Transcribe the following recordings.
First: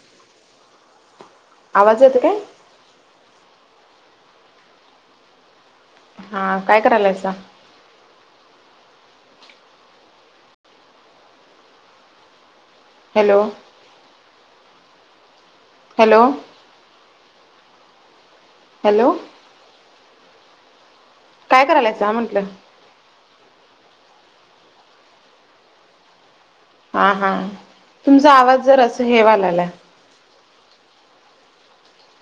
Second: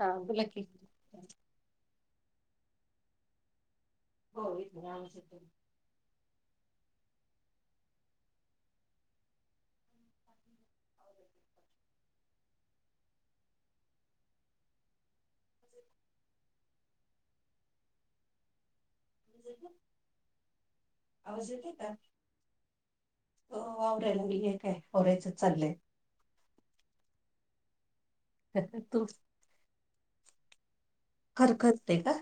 हा, बोला की आवाज येत काय हो इथ आू शतो हा काय करायलायचा हॅलो हॅलो हॅलो ब काय करायलायचं ह म्हटलं अ आवरी हे काय होरायचंच चाललंय हा हा तुमचा आवाज जर अस तू हेवा ला आला हरकतते का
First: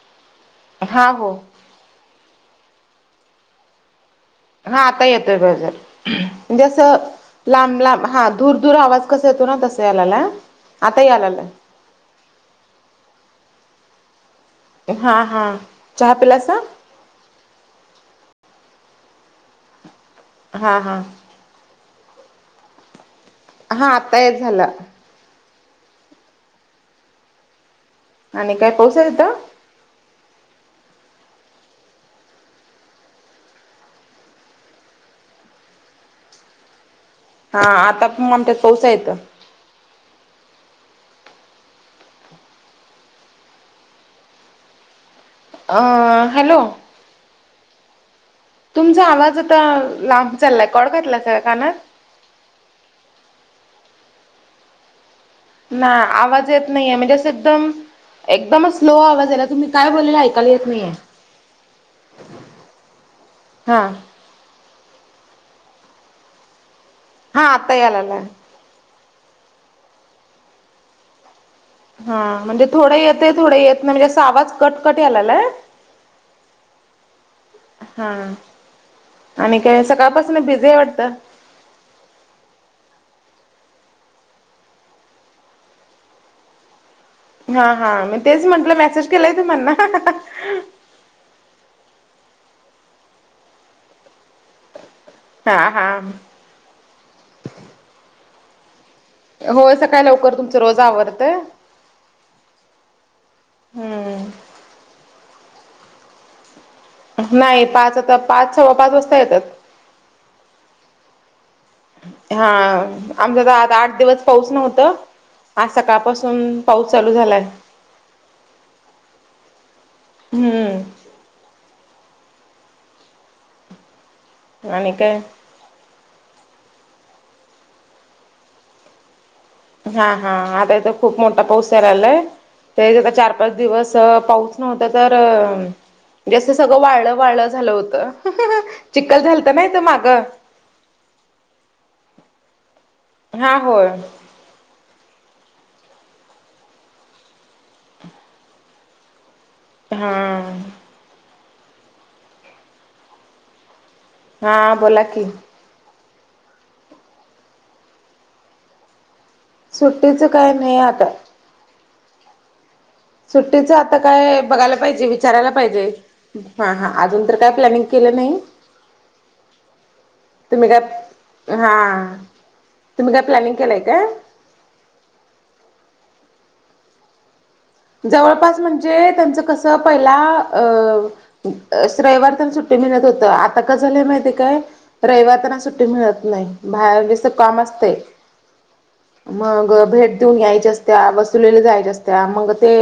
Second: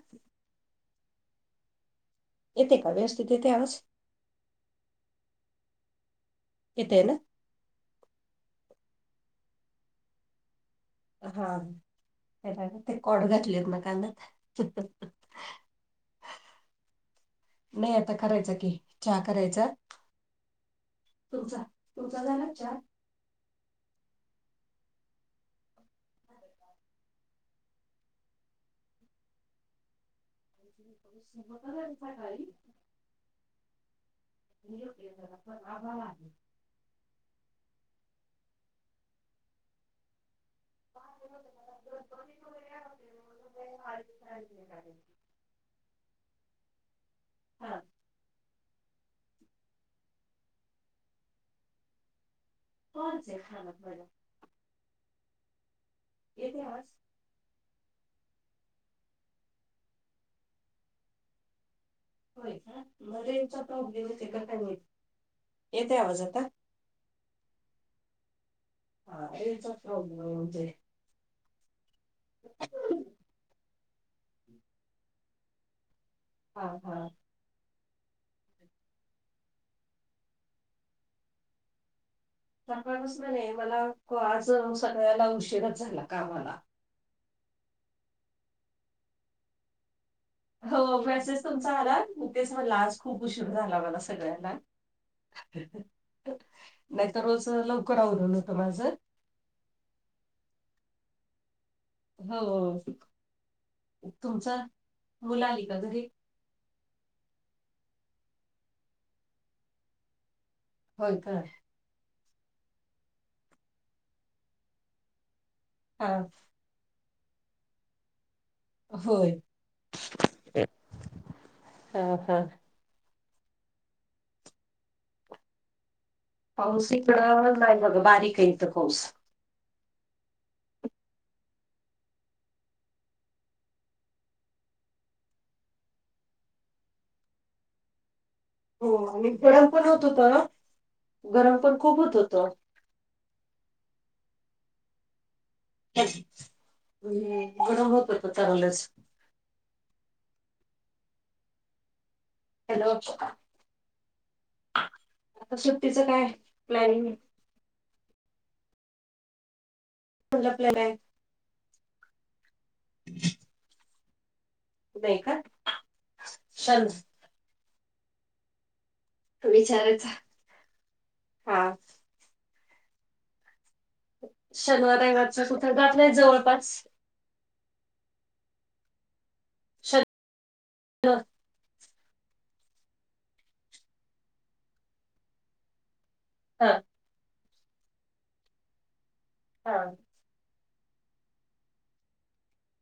हा हो येते का व्यस्थित ते, आवाज हा आता येतोय गजर म्हणजेस येतय ना? लांब लांब हा, दूर दूर आवाज कसा येतो ना तसं या लागला हा ते कोड घातलेत ना कांदात हां हां चहा पलासा नाही आता करायचं की चहा करायचं हा हा तुमचा तुमचा, झाला चहा हा आताय झालं आणि काय पोहसेल तर सुबत त घारी पण आभाव आहे हा आता आमच्यात पोसा येतं. [inaudible] अ हॅलो. हा. तुमचा आवाज आता लांब चाललाय कोड घातला सगळ्या कानात हजे खा खयला. ना आवाज येत नाहीये म्हणजे असं एकदम एकदम स्लो, आवाज तुम्ही काय बोलेयला ऐकायला येत नाहीये. होय का म रेंचा हा प्रॉब्लेम येत का येते आवाज आता हा आता आलाला. हा ते हा म्हणजे थोडं येते थोडं येत ना म्हणजे, आवाज कट कट यालालाय. हा हा. हा आणि काय सकाळपासून बिझी आहे वाटतं. तर माणूस ना नाही मला आज सगळ्याला उशीरच झाला कामाला हा हा मी तेच म्हंटलं मेसेज केलाय तु म्हणना. मेसेज तुमचा आला मग तेच लाज खूप उशीर झाला मला सगळ्यांना हा हा. नाही तर रोज लवकर, आवरून न होतं माझं. हो सकाळी लवकर तुमच रोज आवडतें. हो हम्म तुमच मुला आली का तुरी नाही पाच आता पाच सव्वा पाच वाजता येतात. हो का? हा आमचा तर आता आठ दिवस पाऊस नव्हत आज हा सकाळपासून पाऊस चालू झालाय. होय. हम्म. हम हम. आणि काय? पाऊस इकडं नाही बघ बारीक येत पाौस हा हा आता इथ खूप मोठा पाऊस झा रालाय. ते आता चार पाच दिवस पाऊस नव्हता तर अ जसत सगळं वाळ वाळ झालं होत हो चिक्खल आणि झालत गरम नाहीत पण होत माग होतं. गरम पण खूपत होतो. हा होय. घड होत पतालंच. हा. हॅलो. हा बोला की श्टीचं काय प्लॅनिंग सुट्टीचं काय कुठला प्लॅन नाही आहे आता सुट्टीचं आता काय बघायला पाहिजे नाही का? विचारायला पाहिजे हा शन हा अजून तर काय प्लॅनिंग केलं नाही. विचारायचा तुम्ही काय हा. तुम्ही काय प्लनिंग केलाय का? शनवार आहे मागच कुठं जात नाहीय जवळपास जवळपास म्हणजे त्यांचं कसं पहिला अ. शनिवार रविवार त्यांना सुट्टी मिळत होत आता क झालं माहितीय काय रविवार त्यांना सुट्टी मिळत. नाही हा बाहेर ज काम असते मग हा भेट ऊन यायच्या असत्या वसुलेले जायच्या असत्या मग ते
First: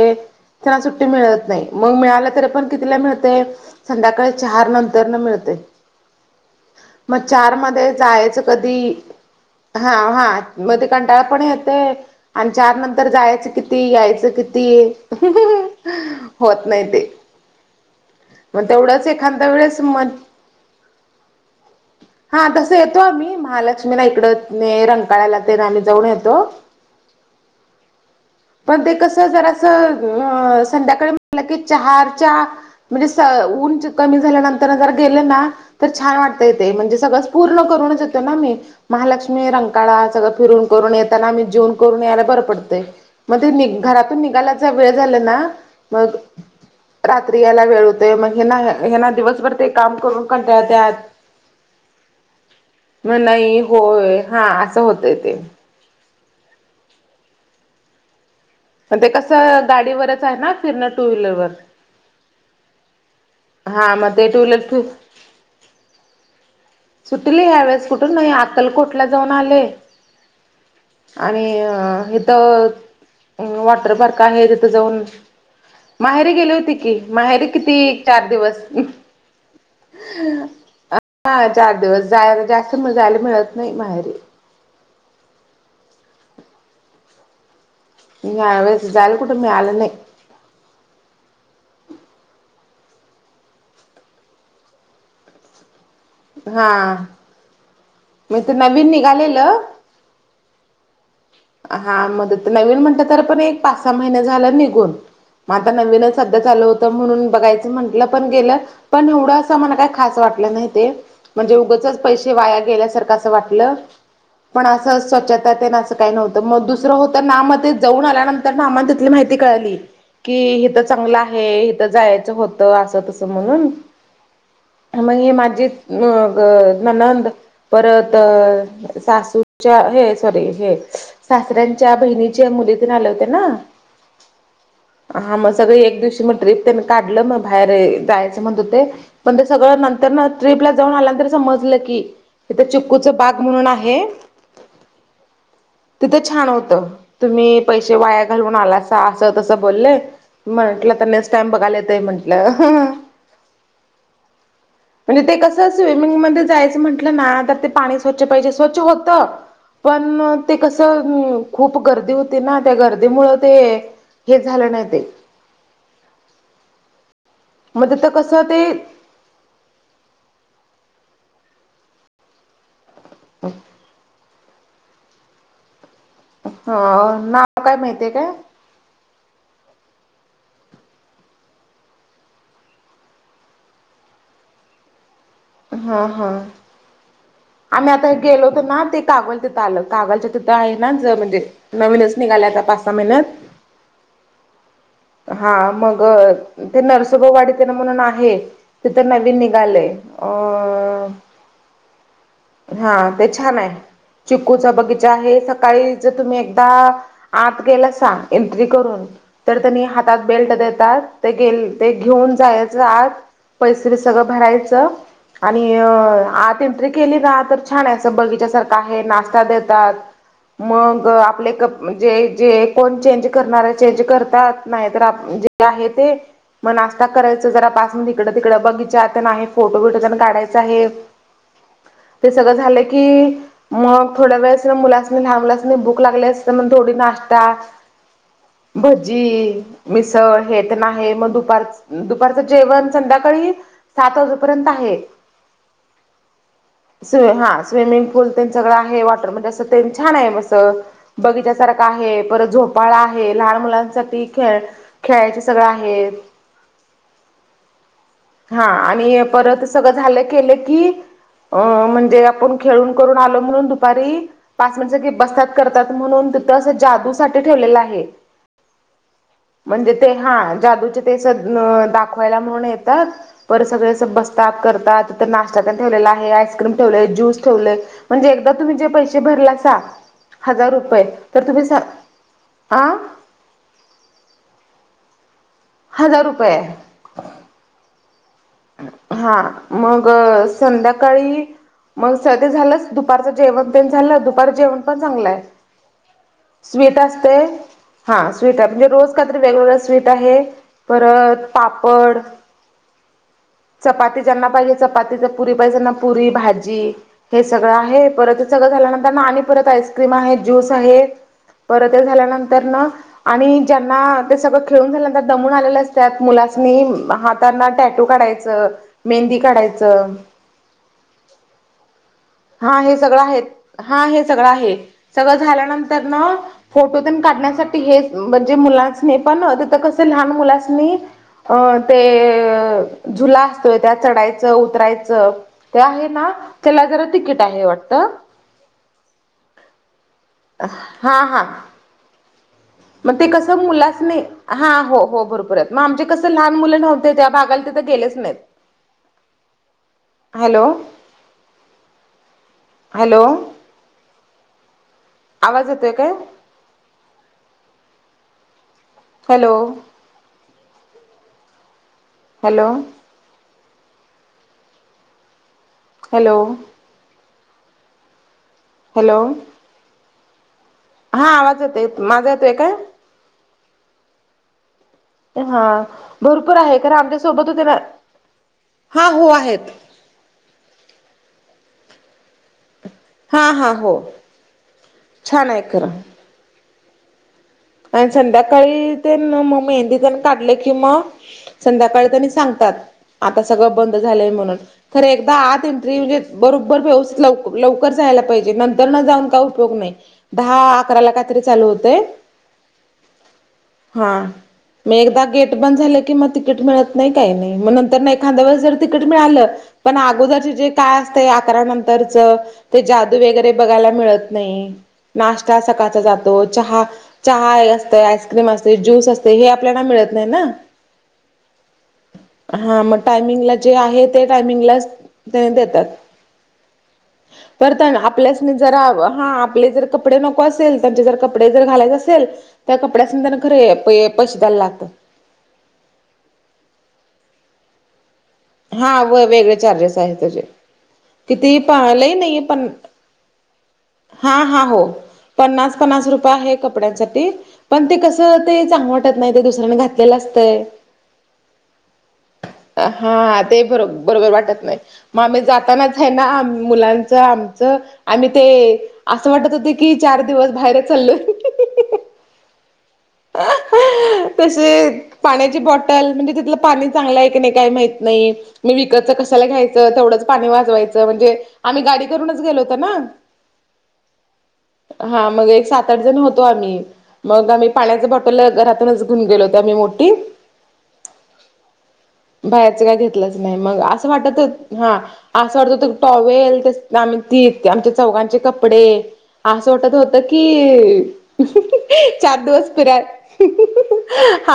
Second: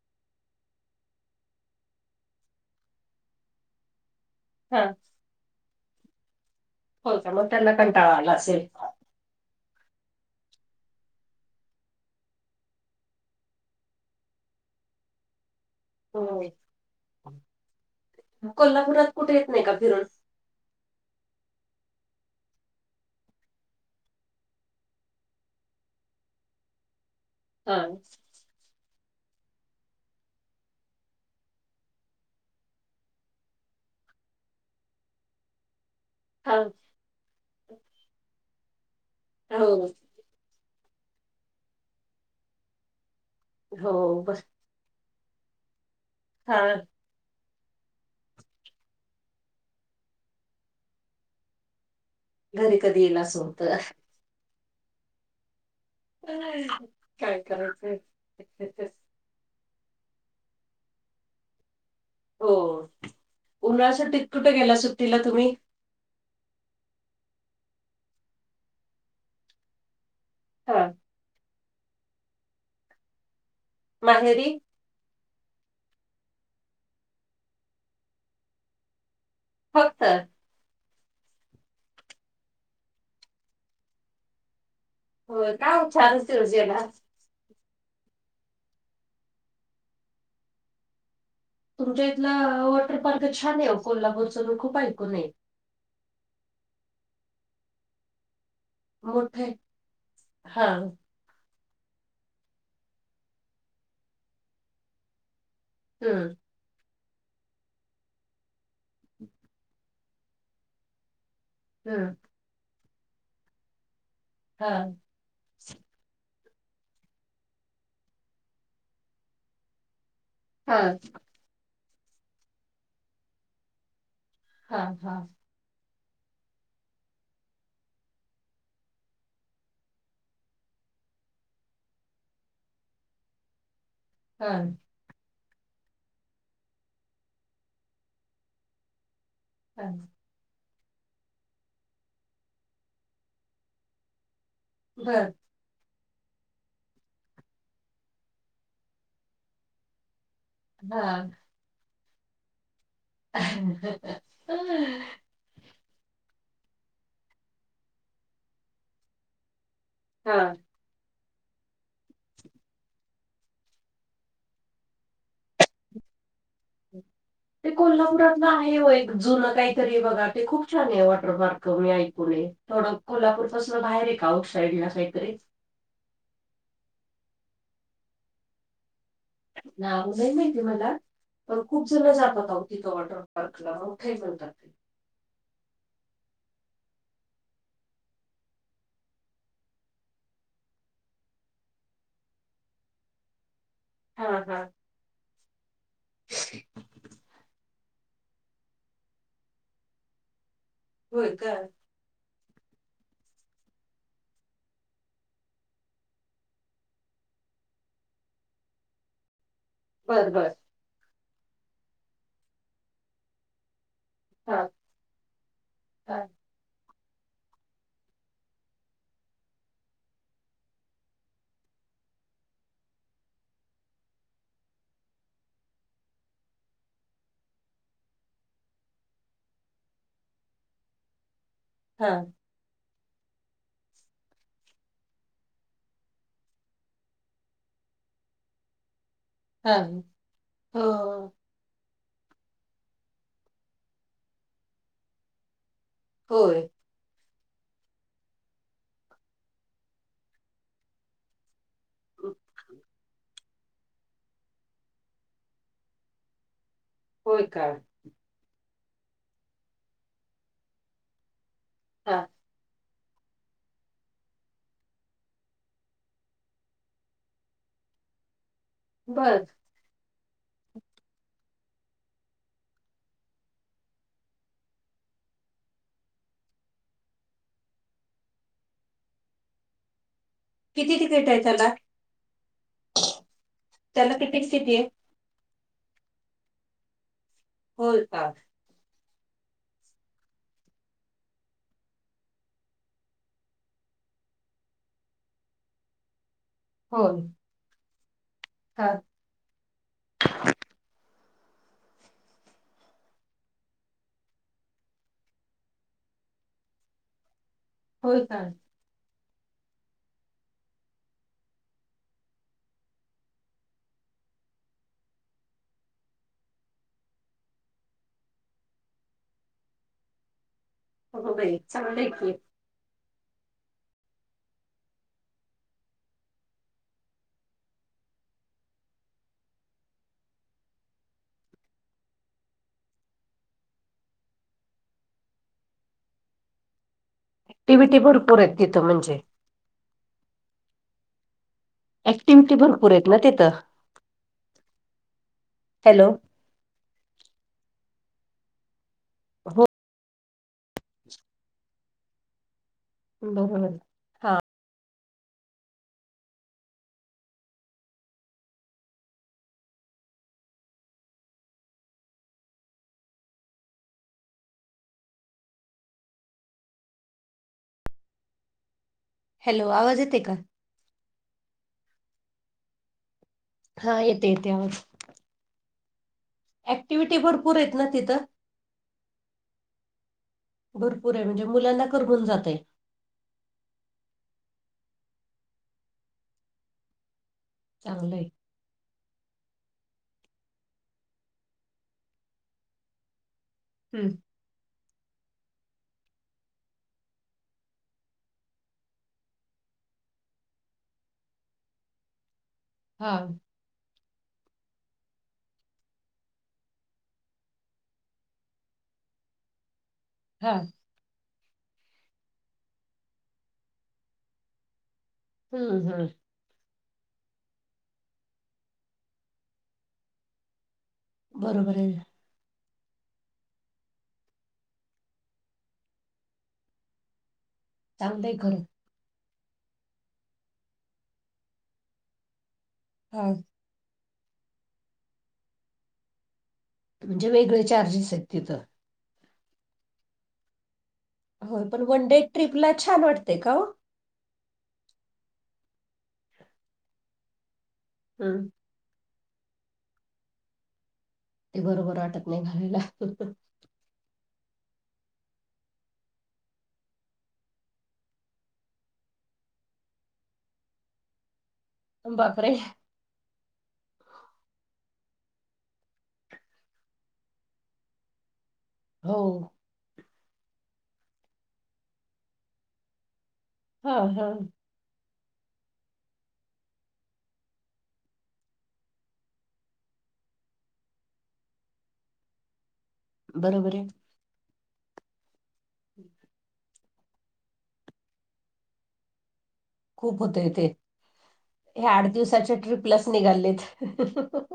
त्यांना सुट्टी मिळत नाही मग मिळालं तरी पण कितीला मिळते. संध्याकाळी चार हा नंतर न मिळते. हो मग का चार त्यांना मध्ये कंटाळा आला जायचं असेल. कधी हा हा मध्ये ते कंटाळा पण येतंय आणि चार नंतर जायचं किती यायचं किती? ते हम्म. होत नाही ते मग कोल्हापुरात तेवढंच कुठे येत एखाद्या नाही का वेळेस म फिरून? [inaudible] हा तसं येतो आम्ही महालक्ष्मीला इकड रंकाळयला ते ना आम्ही जाऊन येतो. [unintelligible] हा. पण ते कस जर असं अ संध्याकाळी म्हटलं की चारच्या म्हणजे स उऊंच कमी झाल्यानंतर जर गेलं ना तर छान वाट. हा म्हणजे सगळ पूर्ण करूनच येतो ना मी महालक्ष्मी हो रंकाळा सगळ फिरून येताना आ् जे करून यायला बर पड हो मगात बर त्या वेळ झाला ना मग हा. रात्री यायला वेळ होते मग हे ना हे ना दिवसभर ते काम करून क त्यात घरी कधी येईल मग असं नाही होतं. होय हा असं होतय ते काय करायचं? पण ते कसं गाडीवरच आहे ना फिरण टू व्हीलरवर हो हा मग उन्हाळ्यासाठी ते टू कुठे गेला व्हीलर सुट्टिला तुम्ही? सुटली ह वेळेस कुठून नाही अकलकोटला जाऊन आले. हां. आणि अ इथ वॉटर पार्क आहे माहेरी तिथं जाऊन माहेरी गेली होती कि माहेरी किती चार दिवस हो सर. हा चार दिवस जायला जास्त मजायला मिळत नाही माहेरी हो का छानसवजीला इ जा झालकुटुबी आले नाही. तुमच्या इथलं वॉटर पार्क छान आहे कोल्हापूरच खूप ऐकूनय. हा. मी तर नवीन मोठं आहे. निघालेलं. हा हा मदत नवीन म्हणत तर पण एक पाच सहा महिने झालं निघून म आता नवीनच हं सध्या चालू होतं म्हणून बघायचं म्हटलं पण गेलं पण एवढं असं मला काय? खच वाटलं नाही ते म्हणजे उगचच हं पैसे वाया गेल्यासारखं असं वाटलं. पण हा असं स्वच्छता ते असं. काही नव्हतं मग दुसरं होतं ना मग ते जाऊन आल्यानंतर नामा तिथली माहिती कळाली. कि हा हथ चांगलं आहे हथ जायचं होत असं तस म्हणून हा मग हा हे माझे अ ननंद. परत सासूच्या हे सॉरी हे. सासऱ्यांच्या बहिणीच्या मुलीतून आले होते ना. हा. हा मग सगळी एक दिवशी मग ट्रीप त्यांनी काढलं मग बाहेर जायचं म्हणतो ते म्हण ते सगळं हा नंतर ट्र्रीपला जाऊन आल्यानंतर समजलं की तिथं चिककूचा बाग म्हणून आहे. बरं. तिथं छान होतं तुम्ही पैसे वाया घालून आलासा असं तसं बोलले. म्हंटलं तर हा. नेक्स्ट टाम बघाला येतय म्हंटलं. ह. हम. म्हणजे ते कस स्विमिंगमध्येध्ये जायचं म्हण. म्हटलं ना तर ते पाणी स्वच्छ पाहिजे स्वच्छ होत पण हा ते कसं? खूप गर्दी होती ना त्या गर्दी मुळ ते हे झालं नाही ते. ते मग तिथं कसं कोल्हापूररला ते आहे होय. जुन काहीतरी बघा ते खूप छान आहे वॉटर पार्क मी ऐकून ये थोडं. कोल्हापूरपसून बाहेर आहे का कशाईडण्या साई तरीच हो नाव काय माहती आहे का. नाव नाही माहिती मला. पण खूप जण जातत आवतीथ वॉटर पार्कला मोगठाही म्हणतात ते हा हा. आम्ही आता गेलो होत ना ते कागल तिथं आलं कागलच्या तिथं आहे ना ज म्हणजे. नवीनच निघाल आता पाच सहा महिन्यात हा हा. हा मग ते नरसगा वाडीना म्हणून आहे. तिथं नवीन निघालेय अ होय का? हा ते छान आहे चिकूचा बगीचा आहे सकाळी जर तुम्ही एकदा आत गेला सां एंट्री करून. तर त्यांनी हातात बर बर बेल्ट देतात तेे ते घेऊन जायच आत पैसे सगळं हा भरायचं आणि हा आत एंट्रिक केली रा तर छान अस बगीचा सारखं आहे नाश्ता देतात. मग आपले क जे जे कोण चेंज करणार चेंज करतात नाही तर. आहे ते. मग नाश्ता करायचं जरा पासून तिकडं तिकडं बगीच्यात आहे फोटो बिटो जण काढायचां आहे. हा ते सगळं झालं की. मग थोड्या वेळेस मुलास लहान मुलास भूक लागली अस तर मग थोडी नाश्ता. भजी हा मिसळ हे तर हो नाही मग दुपार. दुपारचं जेवण संध्याकाळी सात वाजेपर्यंत आहे. होय. स् हा स्विमिंग पूल त्यां सगळं आहे वॉटर म्हणजे असं छान आहे बस. बगीचासारखा आहे परत झोपाळा आहे. लहान मुलांसाठी खेळ खेळायचे सगळं आहे. होय का. हा आणि परत सगळं झालं केलं की अ म्हणजे हा आपण. खेळून करून आलं म्हणून दुपारी पाच मिन गे बसतात करतात म्हणून तिथं अस जादूसाठी ठेवलेलं आहे. बर. म्हणजे ते हा जादूचे ते स दाखवायला म्हणून येतात. परत सगळे असं बसतात करतात तर नाश्ता त्यांण ठेवलेला आहे आइस्क्रीम ठेवले ज्यूस ठेवले. म्हणजे एकदा तुम्ही जे पैसे भरला स. हजार किती रुपये तिकीट आहे तर तुम्ही त्याला स ह. त्याला किपिक स्थिती आहे. हजार रुपये. होोल का. हा मग संध्याकाळी. मग स ते झालंच दुपारचं जेवण प झालं दुपार जेवण पण चांगलं आहे. स्वीट होय असते हा स्वीट का म्हणजे रोज. कातरी वेगवेगळ स्वीट आहे परत पापड. चपाती ज्यांना पाहिजे चपाती पुरी पाहिजे त्यांना पुरी भाजी. हे सगळं आहे होय का परत सगळं झाल्यानंतर ना आणि परत आइस्क्रीम आहे ज्यूस आहे. परत झाल्यानंतर न. आणि ज्यांना, ते सगळं खेळून झाल्यानंतर दमून आलेलं असत्यात, मुलास्नी हातांना टॅटू काढायचा च मेहंदी काढायचं. अगो बाई, चांगलंय की. हा हे सगळं आहे, हा हे सगळं आहे, सगळं झाल्यानंतर न फोटो तेन काढण्यासाठी हेच, म्हणजे मुलास्नी पण तिथं कसं लहान मुलास्नी अं ते झुला असतोय त्यात चढायचं-उतरायचं. ते आहे ना, त्याला जर तिकीट आहे टीव्हीटी वाटतं, भरपूर आहेत तिथं म्हणजे हा हा. ऍक्टिव्हिटी भर मग ते कसं मुलास्नि, हा हो हो बरोबरए मग आमचे हॅलो. कसं लहान मुलं नव्ह ते त्या भागाला तिथे गेलेच नाहीत. हो हॅलो! हॅलो बरोबर. आवाज येतोय काय? Hello! Hello! Hello! Hello! Hello! आवाज येते का? हा आवाज येतो, माझा येतोय काय? हा येते येते आवाज. हा भरपूर आहे, कारण ऍक्टिव्हटी आमच्यासोबत भरपूर होते आहेत ना, तिथं हा हो आहेत. भरपूर आहे, म्हणजे मुलांना करमुन जातय. हा हा हो, छान आहे खरं. आणि चांगलंय. संध्या काळी ते मग मेहंदी तेन काढले कि मग, संध्याकाळी त्यांनी सांगतात. आता सगळं बंद हम्म झालंय म्हणून. खरं एकदा आत एंट्री म्हणजे, बरोबर व्यवस्थित लव लवकर जायला पाहिजे, नंतरन जाऊन काय उपयोग नाही. दहा अकराला कायतरी चालू होतय. हा हा म एकदा गेट बंद झालं की मग तिकीट मिळत नाही काही नाही, मग नंतर नाही एखांद्या वेळेस जर तिकीट मिळालं पण आ गोदरचे हा जे काय असते अकरा नंतरचं, ते जादू वगैरे बघायला मिळत नाही. नाश्ता हम्म सकाळचा हम्म जातो, चहा चहा असते, आइस्क्रीम असते, ज्यूस असते, हे आपल्याला मिळत नाही ना. बरोबर आहे. हा मग टायमिंगला जे आहे ते टायमिंगलाच त्यान देतात. परत हाय ना चांगलंय आपल्यासनि खरं जरा, हा आपले जर कपडे नको असेल, त्यांचे जर कपडे जर घालायचं असेल, त्या हा. कपड्यास्नि खरे पैसे द्यायला लागतं. म्हणजे वेगळे चार्जेस आहेत तिथं हा व वेगळे चार्जेस आहे त्याचे. कितीही होय पण वन पाहिलं डे नाही ट्रिपला पण छान वाटतय का ओ? हा हा हो, पन्नास पन्नास रुपये आहे कपड्यांसाठी. पण ते कसं, हम्म ते चांगले वाटत नाही ते दुसऱ्याने घातलेलं असतंय. ते बरोबर वाटत नाही घालायला. हा ते बरो बरोबर वाटत नाही. मग आम्ही जातानाच आहे ना, मुलांचं आमचं आणि ते असं वाटत होते की चार दिवस बाहेरच चालोय. उम बापरे! आ ह [inaudible] [inaudible] तसे पाण्याची बॉटल, म्हणजे तिथलं पाणी चांगलं आहे की नाही काही माहीत नाही. मी विकतचं हो. कशाला घ्यायचं तेवढंच पाणी वाजवायचं म्हणजे आम्ही गाडी करूनच गेलो होतो ना. हा -हा हा, मग एक सात आठ जण होतो आम्ही मग आम्ही पाण्याच बॉटल घरातूनच घऊन गेलो होतो आम्ही मोठी. बाहेरचं काय घेतलंच नाही बरोबर मग आहे असं वाटत- तर हा असं वाटत तर टॉवेल आम्ही -ती आमच्या चौघांचे कपडे असं वाटत होत खूप होतय ते. की [inaudible] हे आठ चार दिवसाच्या दिवस ट्रिपलाच निघालेत. [inaudible]